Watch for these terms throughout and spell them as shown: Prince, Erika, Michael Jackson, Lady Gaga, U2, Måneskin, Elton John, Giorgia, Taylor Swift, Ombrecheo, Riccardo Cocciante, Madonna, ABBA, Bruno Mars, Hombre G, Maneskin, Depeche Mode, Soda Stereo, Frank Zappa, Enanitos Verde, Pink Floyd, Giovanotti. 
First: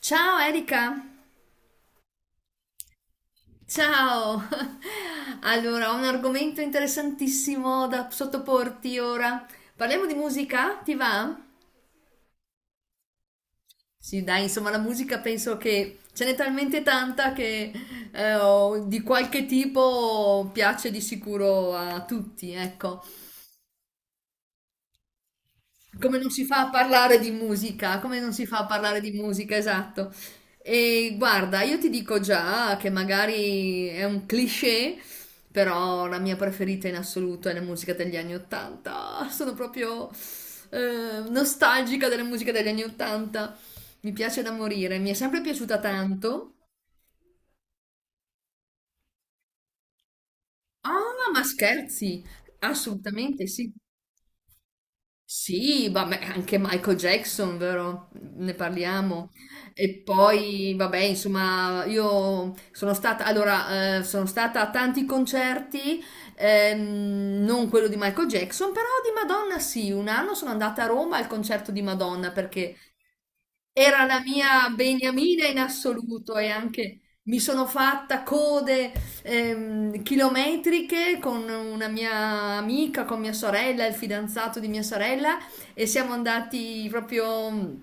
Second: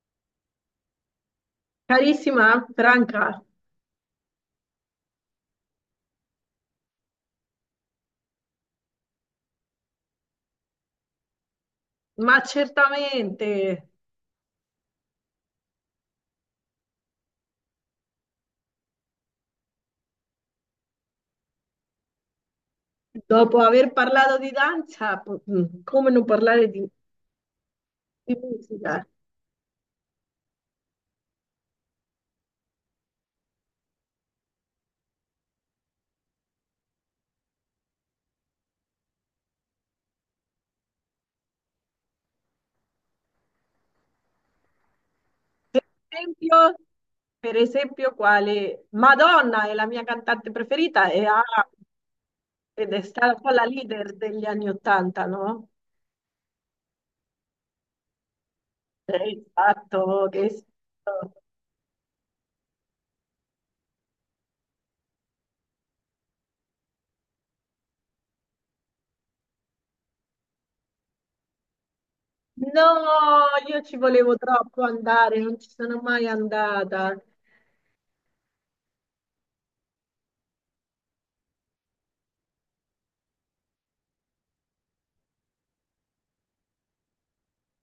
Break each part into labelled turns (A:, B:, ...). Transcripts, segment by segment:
A: Ciao Erika,
B: Carissima Franca,
A: ciao. Allora, ho un argomento interessantissimo da sottoporti ora. Parliamo di musica, ti va?
B: ma certamente
A: Sì, dai, insomma, la musica penso che ce n'è talmente tanta che di qualche tipo piace di sicuro a tutti, ecco.
B: dopo aver parlato di danza, come
A: Come
B: non
A: non si fa a
B: parlare
A: parlare di musica, come non
B: di
A: si fa a
B: musica?
A: parlare di musica, esatto. E guarda, io ti dico già che magari è un cliché, però la mia preferita in assoluto è la musica degli anni Ottanta. Sono proprio nostalgica della musica degli anni Ottanta. Mi piace da morire, mi è sempre piaciuta
B: Per
A: tanto.
B: esempio, per esempio, quale Madonna è la mia cantante preferita e
A: Ah, ma scherzi?
B: ed è stata un
A: Assolutamente
B: po' la
A: sì.
B: leader degli anni Ottanta, no?
A: Sì, vabbè, anche Michael Jackson, vero? Ne
B: E
A: parliamo.
B: il
A: E
B: fatto che sei
A: poi, vabbè,
B: fatto.
A: insomma, io sono stata, allora, sono stata a tanti concerti, non quello di Michael Jackson, però di Madonna sì. Un anno sono andata a Roma al concerto di Madonna perché
B: No, io ci
A: era la
B: volevo
A: mia
B: troppo andare,
A: beniamina in
B: non ci sono mai
A: assoluto e anche
B: andata.
A: mi sono fatta code chilometriche con una mia amica, con mia sorella, il fidanzato di mia sorella e siamo andati proprio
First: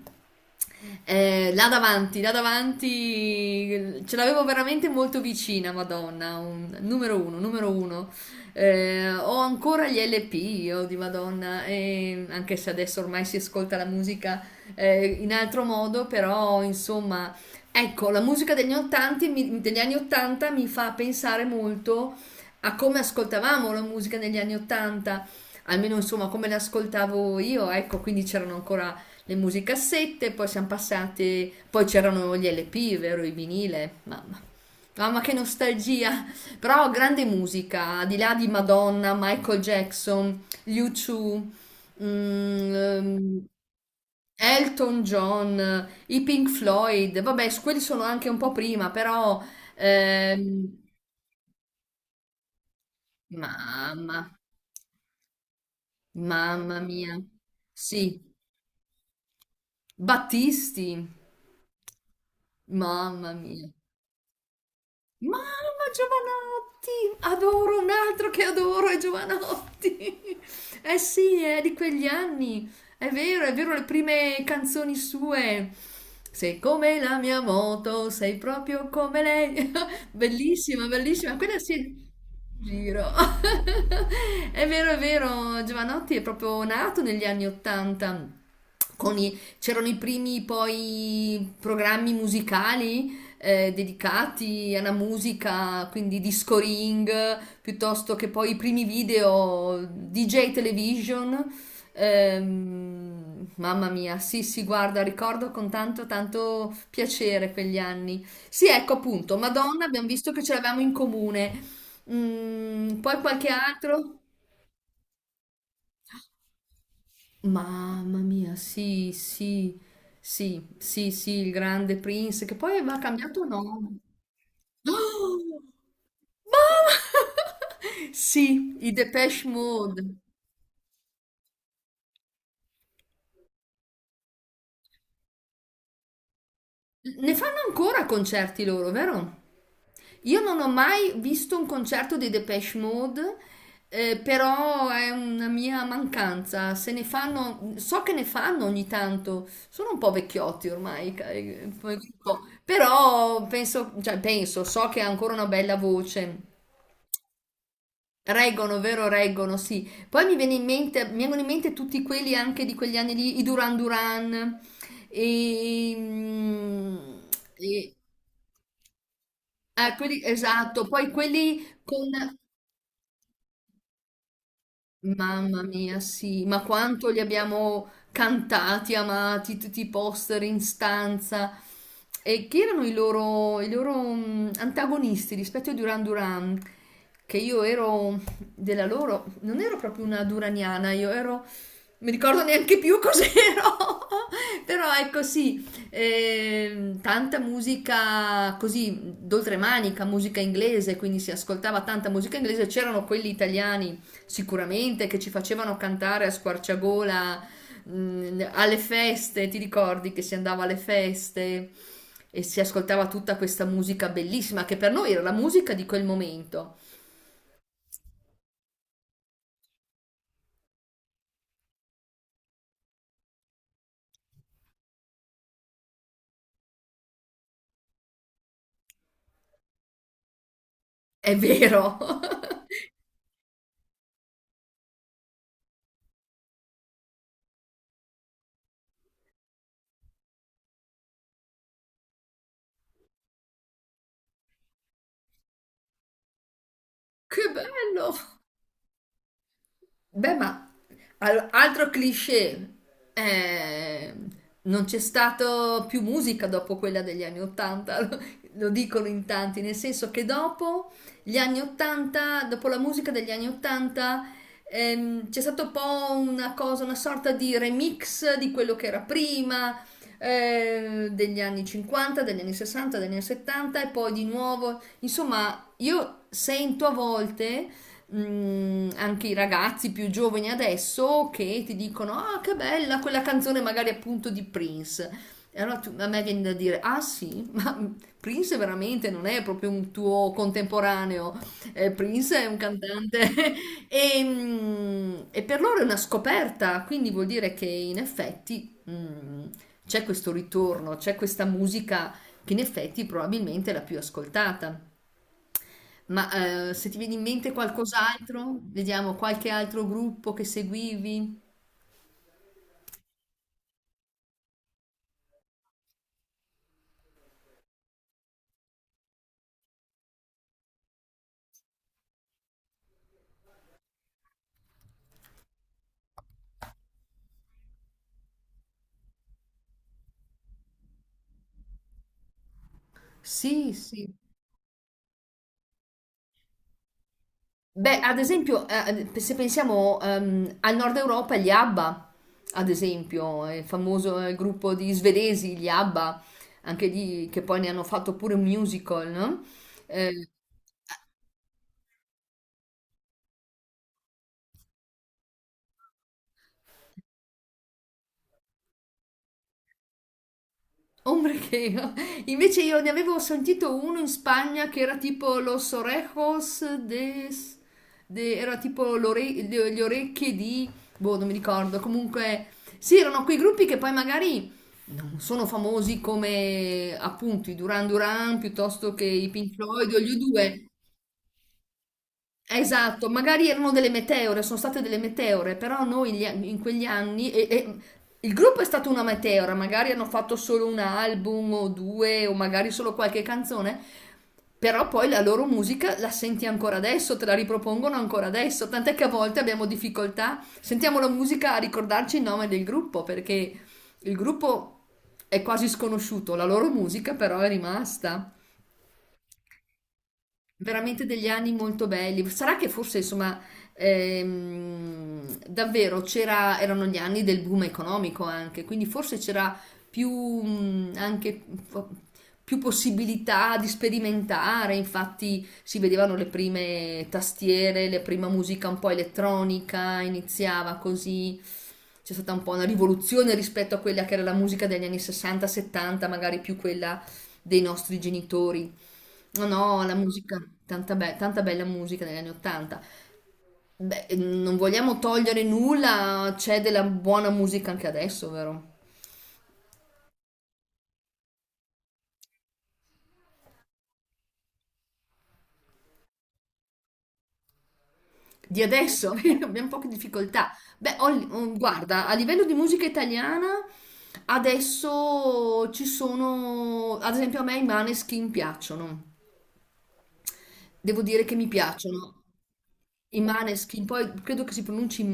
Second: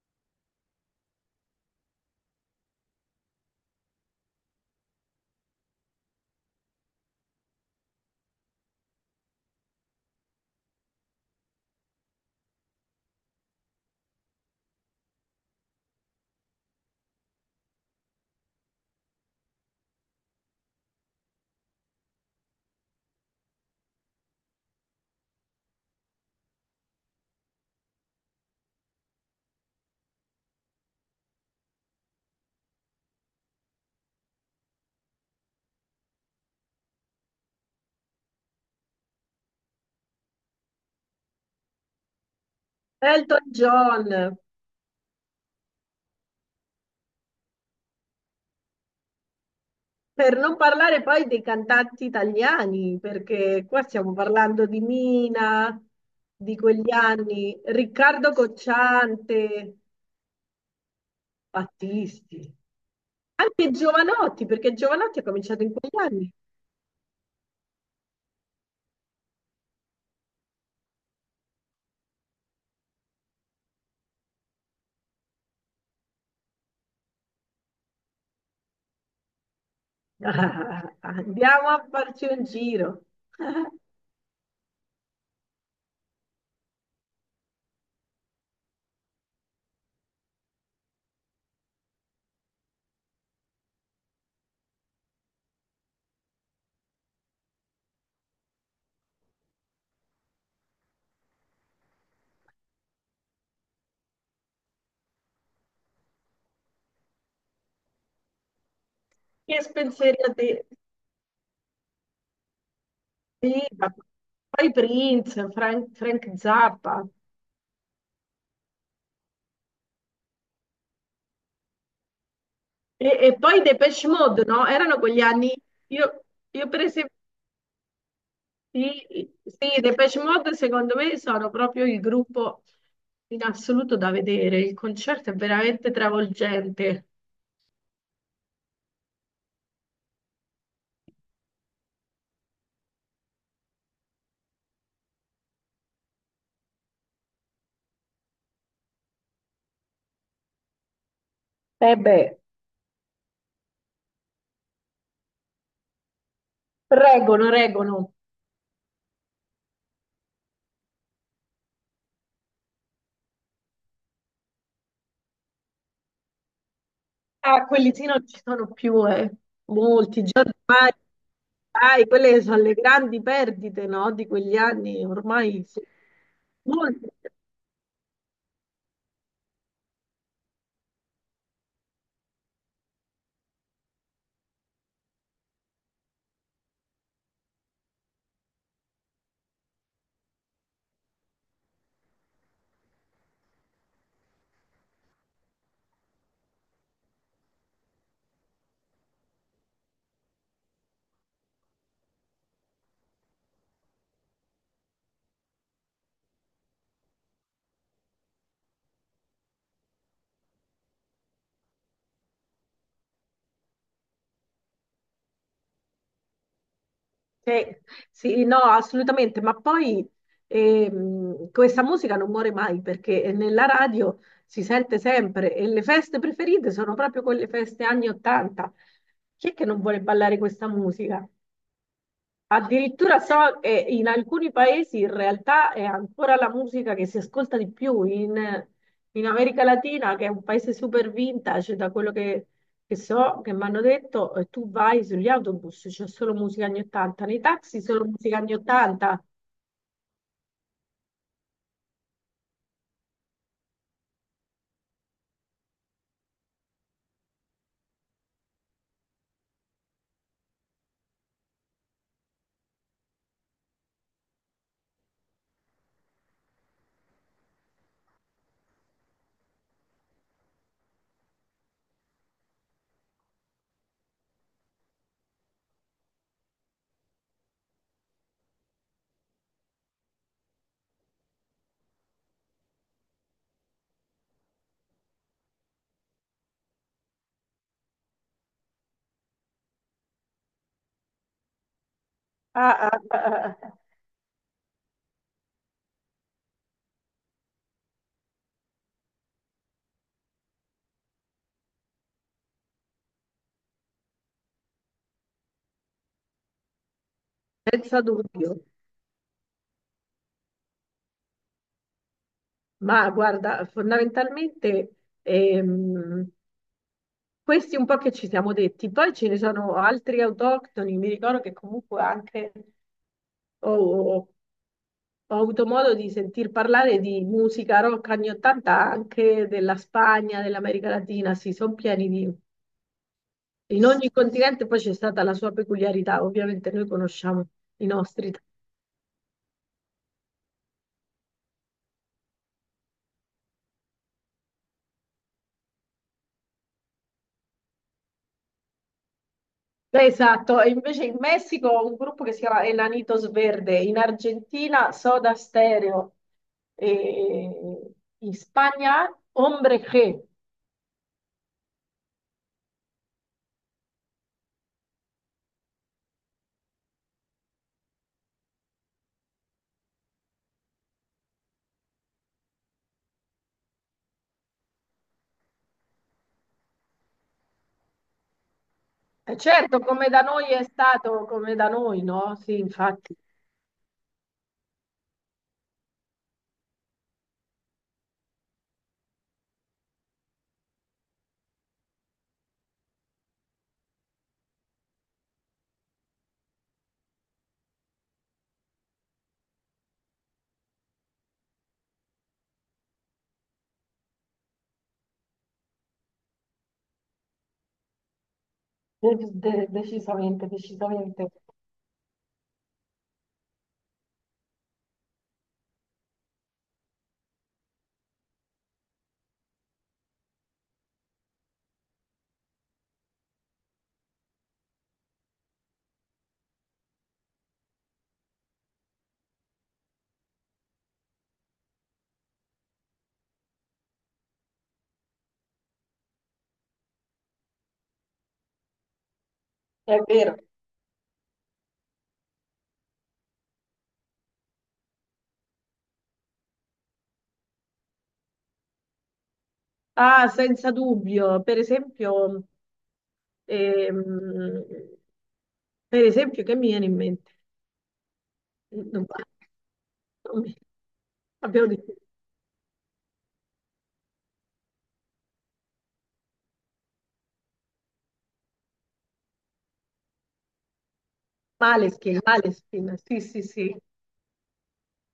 A: là davanti, ce l'avevo veramente molto vicina, Madonna, numero uno, numero uno. Ho ancora gli LP io di Madonna, e anche se adesso ormai si ascolta la musica in altro modo, però insomma. Ecco, la musica degli anni 80 mi fa pensare molto a come ascoltavamo la musica negli anni 80, almeno insomma come l'ascoltavo io, ecco, quindi c'erano ancora le musicassette, poi siamo passati, poi c'erano gli LP, vero, i vinile, mamma. Mamma che nostalgia, però grande musica, al di là di Madonna, Michael Jackson, U2, mm, ehm,
B: Elton John.
A: Elton John, i Pink Floyd, vabbè, quelli sono anche un po' prima, però
B: Per non
A: ehm,
B: parlare poi dei cantanti italiani, perché qua stiamo
A: mamma,
B: parlando di Mina, di
A: mamma
B: quegli
A: mia.
B: anni,
A: Sì,
B: Riccardo Cocciante,
A: Battisti,
B: Battisti,
A: mamma mia.
B: anche Giovanotti, perché Giovanotti ha cominciato in
A: Mamma,
B: quegli anni.
A: Giovanotti, adoro un altro che adoro è Giovanotti. Eh sì, è di quegli anni. È vero, le prime canzoni sue. Sei come la mia moto, sei proprio come lei.
B: Ah,
A: Bellissima, bellissima. Quella
B: andiamo a
A: sì.
B: farci un
A: Giro.
B: giro.
A: È vero, Giovanotti è proprio nato negli anni 80. C'erano i primi poi programmi musicali dedicati alla musica, quindi disco ring, piuttosto che poi i primi video DJ Television. Mamma mia, sì, sì, guarda, ricordo con tanto, tanto piacere quegli anni. Sì, ecco appunto,
B: Che
A: Madonna, abbiamo visto che ce
B: spensierate?
A: l'avevamo in comune. Mm, poi qualche
B: Sì, ma
A: altro?
B: poi Prince, Frank Zappa
A: Mamma mia, sì, sì, sì, sì, sì, il grande Prince, che poi aveva
B: e
A: cambiato
B: poi
A: nome.
B: Depeche Mode, no? Erano quegli
A: Oh,
B: anni. Io, io per esempio,
A: sì,
B: sì,
A: i Depeche
B: sì, i
A: Mode.
B: Depeche Mode secondo me sono proprio il gruppo in assoluto da vedere. Il concerto è veramente travolgente.
A: Ne fanno ancora concerti loro, vero? Io non ho mai visto un concerto dei Depeche Mode, però è una mia mancanza. Se ne fanno, so che ne fanno ogni tanto. Sono un po' vecchiotti ormai,
B: Eh
A: come
B: beh,
A: gruppo. Però penso, cioè, penso, so che ha ancora una bella voce.
B: reggono, reggono.
A: Reggono, vero, reggono, sì. Poi mi viene in mente, mi vengono in mente tutti quelli anche di quegli anni lì, i Duran Duran, e, mm,
B: Ah, quelli
A: e-
B: sì non ci sono più, eh.
A: ah, quelli,
B: Molti, già
A: esatto,
B: ormai,
A: poi quelli
B: dai,
A: con.
B: quelle sono le grandi perdite, no? Di quegli anni,
A: Mamma
B: ormai sì.
A: mia, sì, ma
B: Molti.
A: quanto li abbiamo cantati, amati, tutti i poster in stanza. E chi erano i loro, i loro antagonisti rispetto ai Duran Duran? Che io ero della loro, non ero proprio una duraniana, mi ricordo neanche più cos'ero, però ecco sì, tanta musica così d'oltremanica, musica inglese, quindi si ascoltava tanta musica inglese, c'erano quelli italiani sicuramente che ci facevano cantare a squarciagola alle feste, ti ricordi che si andava alle feste e si ascoltava tutta questa musica bellissima che per noi era la musica di quel momento.
B: Sì, sì, no, assolutamente, ma poi questa musica non muore mai perché nella radio si sente sempre e le feste preferite sono proprio quelle feste anni 80. Chi è che non vuole ballare questa musica?
A: È vero.
B: Addirittura so che in alcuni paesi in realtà è ancora la musica che si ascolta di più, in America Latina, che è un paese super vintage, da quello che so, che mi hanno detto, tu vai sugli autobus, c'è solo musica anni 80, nei
A: Che
B: taxi solo
A: bello!
B: musica anni 80.
A: Beh, ma altro cliché, eh, non c'è stato più musica dopo quella degli anni Ottanta, lo dicono in tanti, nel senso che dopo gli anni Ottanta, dopo la musica degli anni Ottanta, c'è stato un po' una cosa, una sorta di remix di quello che era prima, degli anni 50, degli anni 60, degli anni 70 e poi di nuovo, insomma, io sento a volte anche i ragazzi più giovani adesso che ti dicono: ah, che bella quella canzone, magari appunto di Prince. E allora a me viene da dire: ah, sì, ma Prince veramente non è proprio un tuo contemporaneo. Prince è un
B: Ah, ah, ah,
A: cantante
B: ah, ah, ah,
A: e per loro è una scoperta, quindi vuol dire che in effetti c'è questo ritorno, c'è questa musica che in effetti probabilmente è la più ascoltata. Ma se ti viene in mente
B: senza
A: qualcos'altro,
B: dubbio.
A: vediamo qualche altro gruppo che seguivi.
B: Ma guarda, fondamentalmente ehm, questi un po' che ci siamo detti, poi ce ne sono altri autoctoni, mi ricordo che comunque anche... Oh, oh, oh, ho avuto modo di sentir parlare di musica rock anni 80 anche della Spagna, dell'America Latina, sì, sono pieni di...
A: Sì,
B: In
A: sì.
B: ogni continente poi c'è stata la sua peculiarità, ovviamente noi conosciamo i
A: Beh, ad
B: nostri.
A: esempio, se pensiamo al nord Europa, gli ABBA, ad esempio, il famoso gruppo di svedesi, gli ABBA, anche lì che poi ne hanno fatto pure un musical, no?
B: Beh,
A: Eh,
B: esatto, e invece in Messico ho un gruppo che si chiama Enanitos Verde, in Argentina Soda Stereo, e in Spagna Hombre G.
A: Ombrecheo. Invece io ne avevo sentito uno in Spagna che era tipo Los Orejos de... era tipo le orecchie di... boh, non mi ricordo. Comunque, sì, erano quei gruppi che poi magari non sono famosi come appunto i Duran Duran piuttosto che i
B: E
A: Pink
B: certo,
A: Floyd o
B: come
A: gli
B: da noi è
A: U2.
B: stato, come da noi, no? Sì,
A: Esatto,
B: infatti.
A: magari erano delle meteore, sono state delle meteore, però noi in quegli anni, e il gruppo è stato una meteora, magari hanno fatto solo un album o due, o magari solo qualche canzone, però poi la loro musica la senti ancora adesso, te la ripropongono ancora adesso, tant'è che a volte abbiamo difficoltà, sentiamo la musica a ricordarci il nome del gruppo, perché il gruppo è quasi sconosciuto, la loro musica però è rimasta.
B: Decisamente,
A: Veramente
B: decisamente.
A: degli anni molto belli. Sarà che forse, insomma, davvero c'era, erano gli anni del boom economico anche, quindi forse c'era più, anche, mh, più possibilità di sperimentare. Infatti, si vedevano le prime tastiere, la prima musica un po' elettronica, iniziava così. C'è stata un po' una rivoluzione rispetto a quella che era la musica degli anni 60-70, magari più quella dei nostri genitori. No, no, la
B: È vero.
A: musica, tanta, tanta bella musica negli anni 80. Beh, non vogliamo togliere nulla, c'è della buona musica anche adesso, vero?
B: Ah, senza dubbio. Ehm, per esempio, che mi viene in mente?
A: Di
B: Non,
A: adesso abbiamo poche
B: non
A: difficoltà.
B: mi-
A: Beh, oh,
B: Abbiamo detto
A: guarda, a livello di musica italiana, adesso ci sono, ad esempio a me i Maneskin piacciono. Devo dire che mi
B: Måneskin,
A: piacciono.
B: Måneskin. Sì,
A: I
B: sì, sì.
A: Maneskin, poi credo che si pronunci m-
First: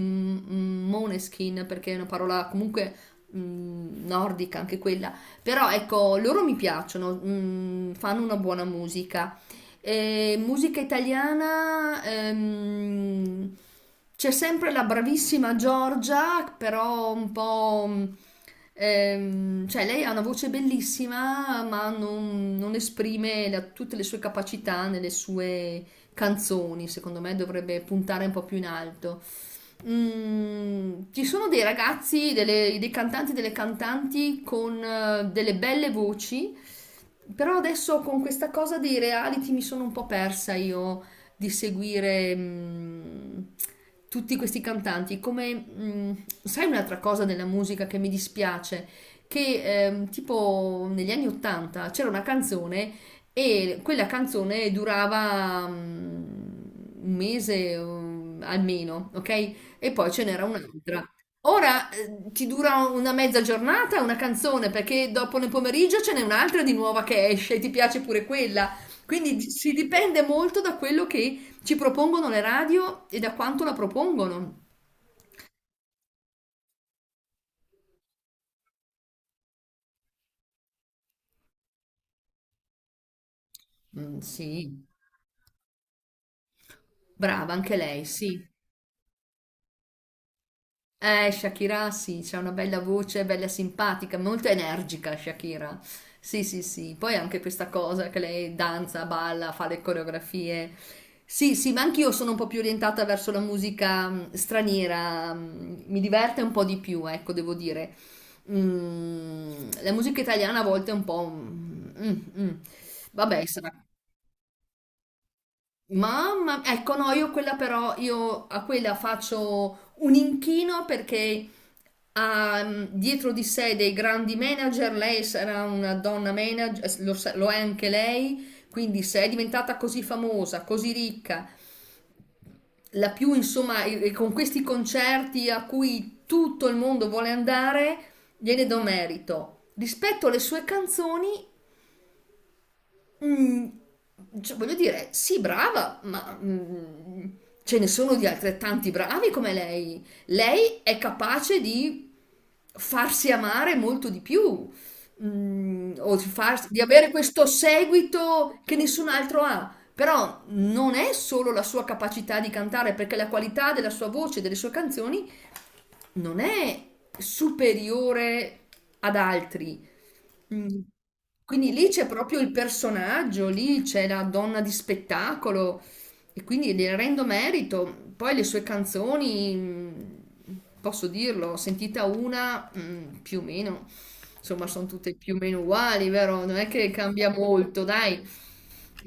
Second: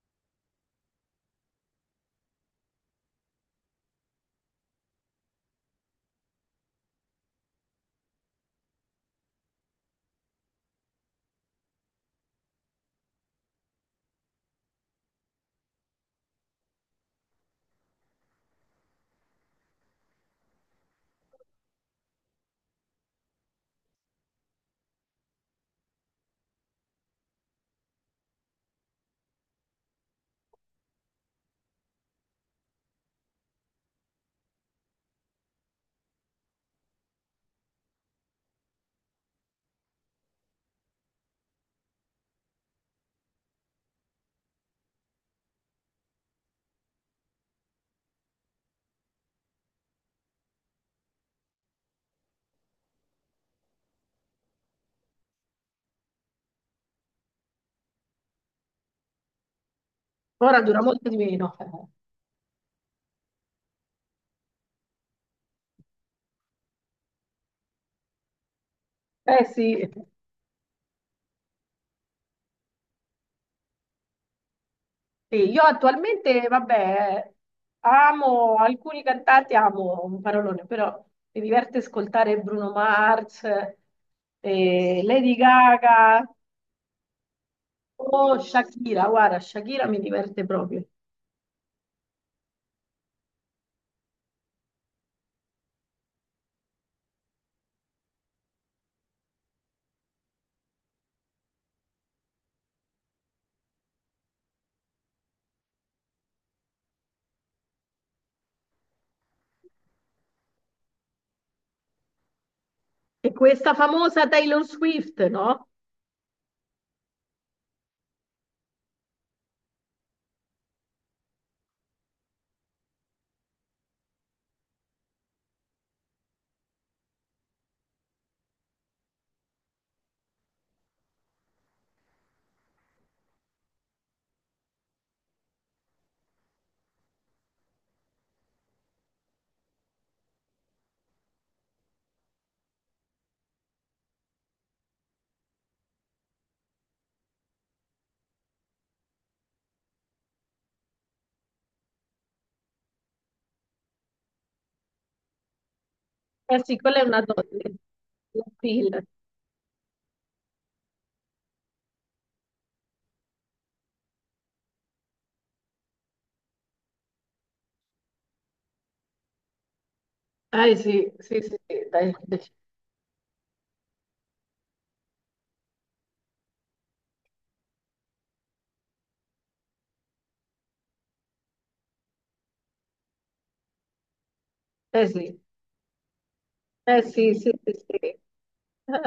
A: m- Moneskin perché è una parola comunque nordica anche quella, però ecco, loro mi piacciono, fanno una buona musica. E musica italiana, c'è sempre la bravissima Giorgia, però un po'. Cioè, lei ha una voce bellissima, ma non esprime tutte le sue capacità nelle sue canzoni, secondo me dovrebbe puntare un po' più in alto. Mm, ci sono dei ragazzi, dei cantanti, delle cantanti con delle belle voci, però adesso con questa cosa dei reality mi sono un po' persa io di seguire tutti questi cantanti. Come, mm, sai un'altra cosa della musica che mi dispiace? Che tipo negli anni 80 c'era una canzone e quella canzone durava un mese almeno, ok? E poi ce n'era
B: Ora dura
A: un'altra.
B: molto di meno.
A: Ora ti dura una mezza giornata una canzone, perché dopo nel pomeriggio ce n'è un'altra di nuova che esce e ti piace pure quella. Quindi
B: Eh
A: si
B: sì.
A: dipende molto da quello che ci propongono le radio e da quanto la propongono.
B: Sì, io attualmente, vabbè, amo alcuni cantanti, amo un parolone, però mi diverte ascoltare Bruno Mars,
A: Mm, sì,
B: Lady Gaga.
A: brava anche lei,
B: Oh,
A: sì.
B: Shakira, guarda, Shakira mi diverte proprio.
A: Shakira sì, c'ha una bella voce, bella simpatica, molto energica Shakira. Sì, sì, sì. Poi anche questa cosa che lei danza, balla, fa le coreografie. Sì, sì, ma anch'io sono un po' più orientata verso la musica straniera, mi diverte un po' di più, ecco, devo dire. Mm, la musica italiana a volte è un po'. Mm.
B: E
A: Vabbè, sarà.
B: questa famosa Taylor Swift, no?
A: Mamma, ecco no, io quella però, io a quella faccio un inchino perché ha dietro di sé dei grandi manager, lei sarà una donna manager, lo è anche lei, quindi se è diventata così famosa, così ricca, la più insomma, e con questi concerti a cui tutto il mondo vuole andare, gliene do merito. Rispetto alle sue canzoni, Mm, cioè, voglio dire, sì, brava, ma ce ne sono di altrettanti bravi come lei. Lei è capace di farsi amare molto di più, o di,
B: Eh
A: farsi-
B: sì,
A: di
B: quella è
A: avere
B: una
A: questo
B: donna. La
A: seguito che
B: Phil.
A: nessun altro ha. Però non è solo la sua capacità di cantare, perché la qualità della sua voce, delle sue canzoni, non è superiore ad altri. Mm.
B: Eh sì, sì, sì,
A: Quindi lì
B: sì,
A: c'è
B: dai,
A: proprio
B: dai.
A: il personaggio, lì c'è la donna di spettacolo, e quindi le rendo merito. Poi le sue canzoni, posso dirlo, sentita una, più o meno, insomma, sono
B: Eh
A: tutte
B: sì,
A: più o meno uguali, vero? Non è che
B: eh
A: cambia
B: sì, sì, sì,
A: molto,
B: sì.
A: dai.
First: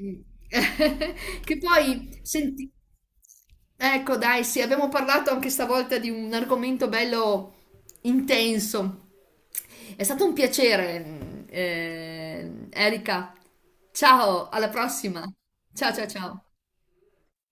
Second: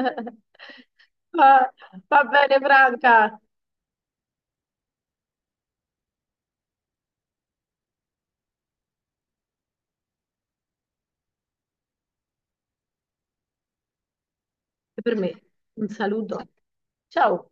A: Mm. Che
B: Va,
A: poi,
B: va bene,
A: senti.
B: Franca.
A: Ecco, dai, sì, abbiamo parlato anche stavolta di un argomento bello intenso. È stato un piacere, Erika. Ciao, alla
B: E per
A: prossima.
B: me, un
A: Ciao, ciao,
B: saluto.
A: ciao.
B: Ciao.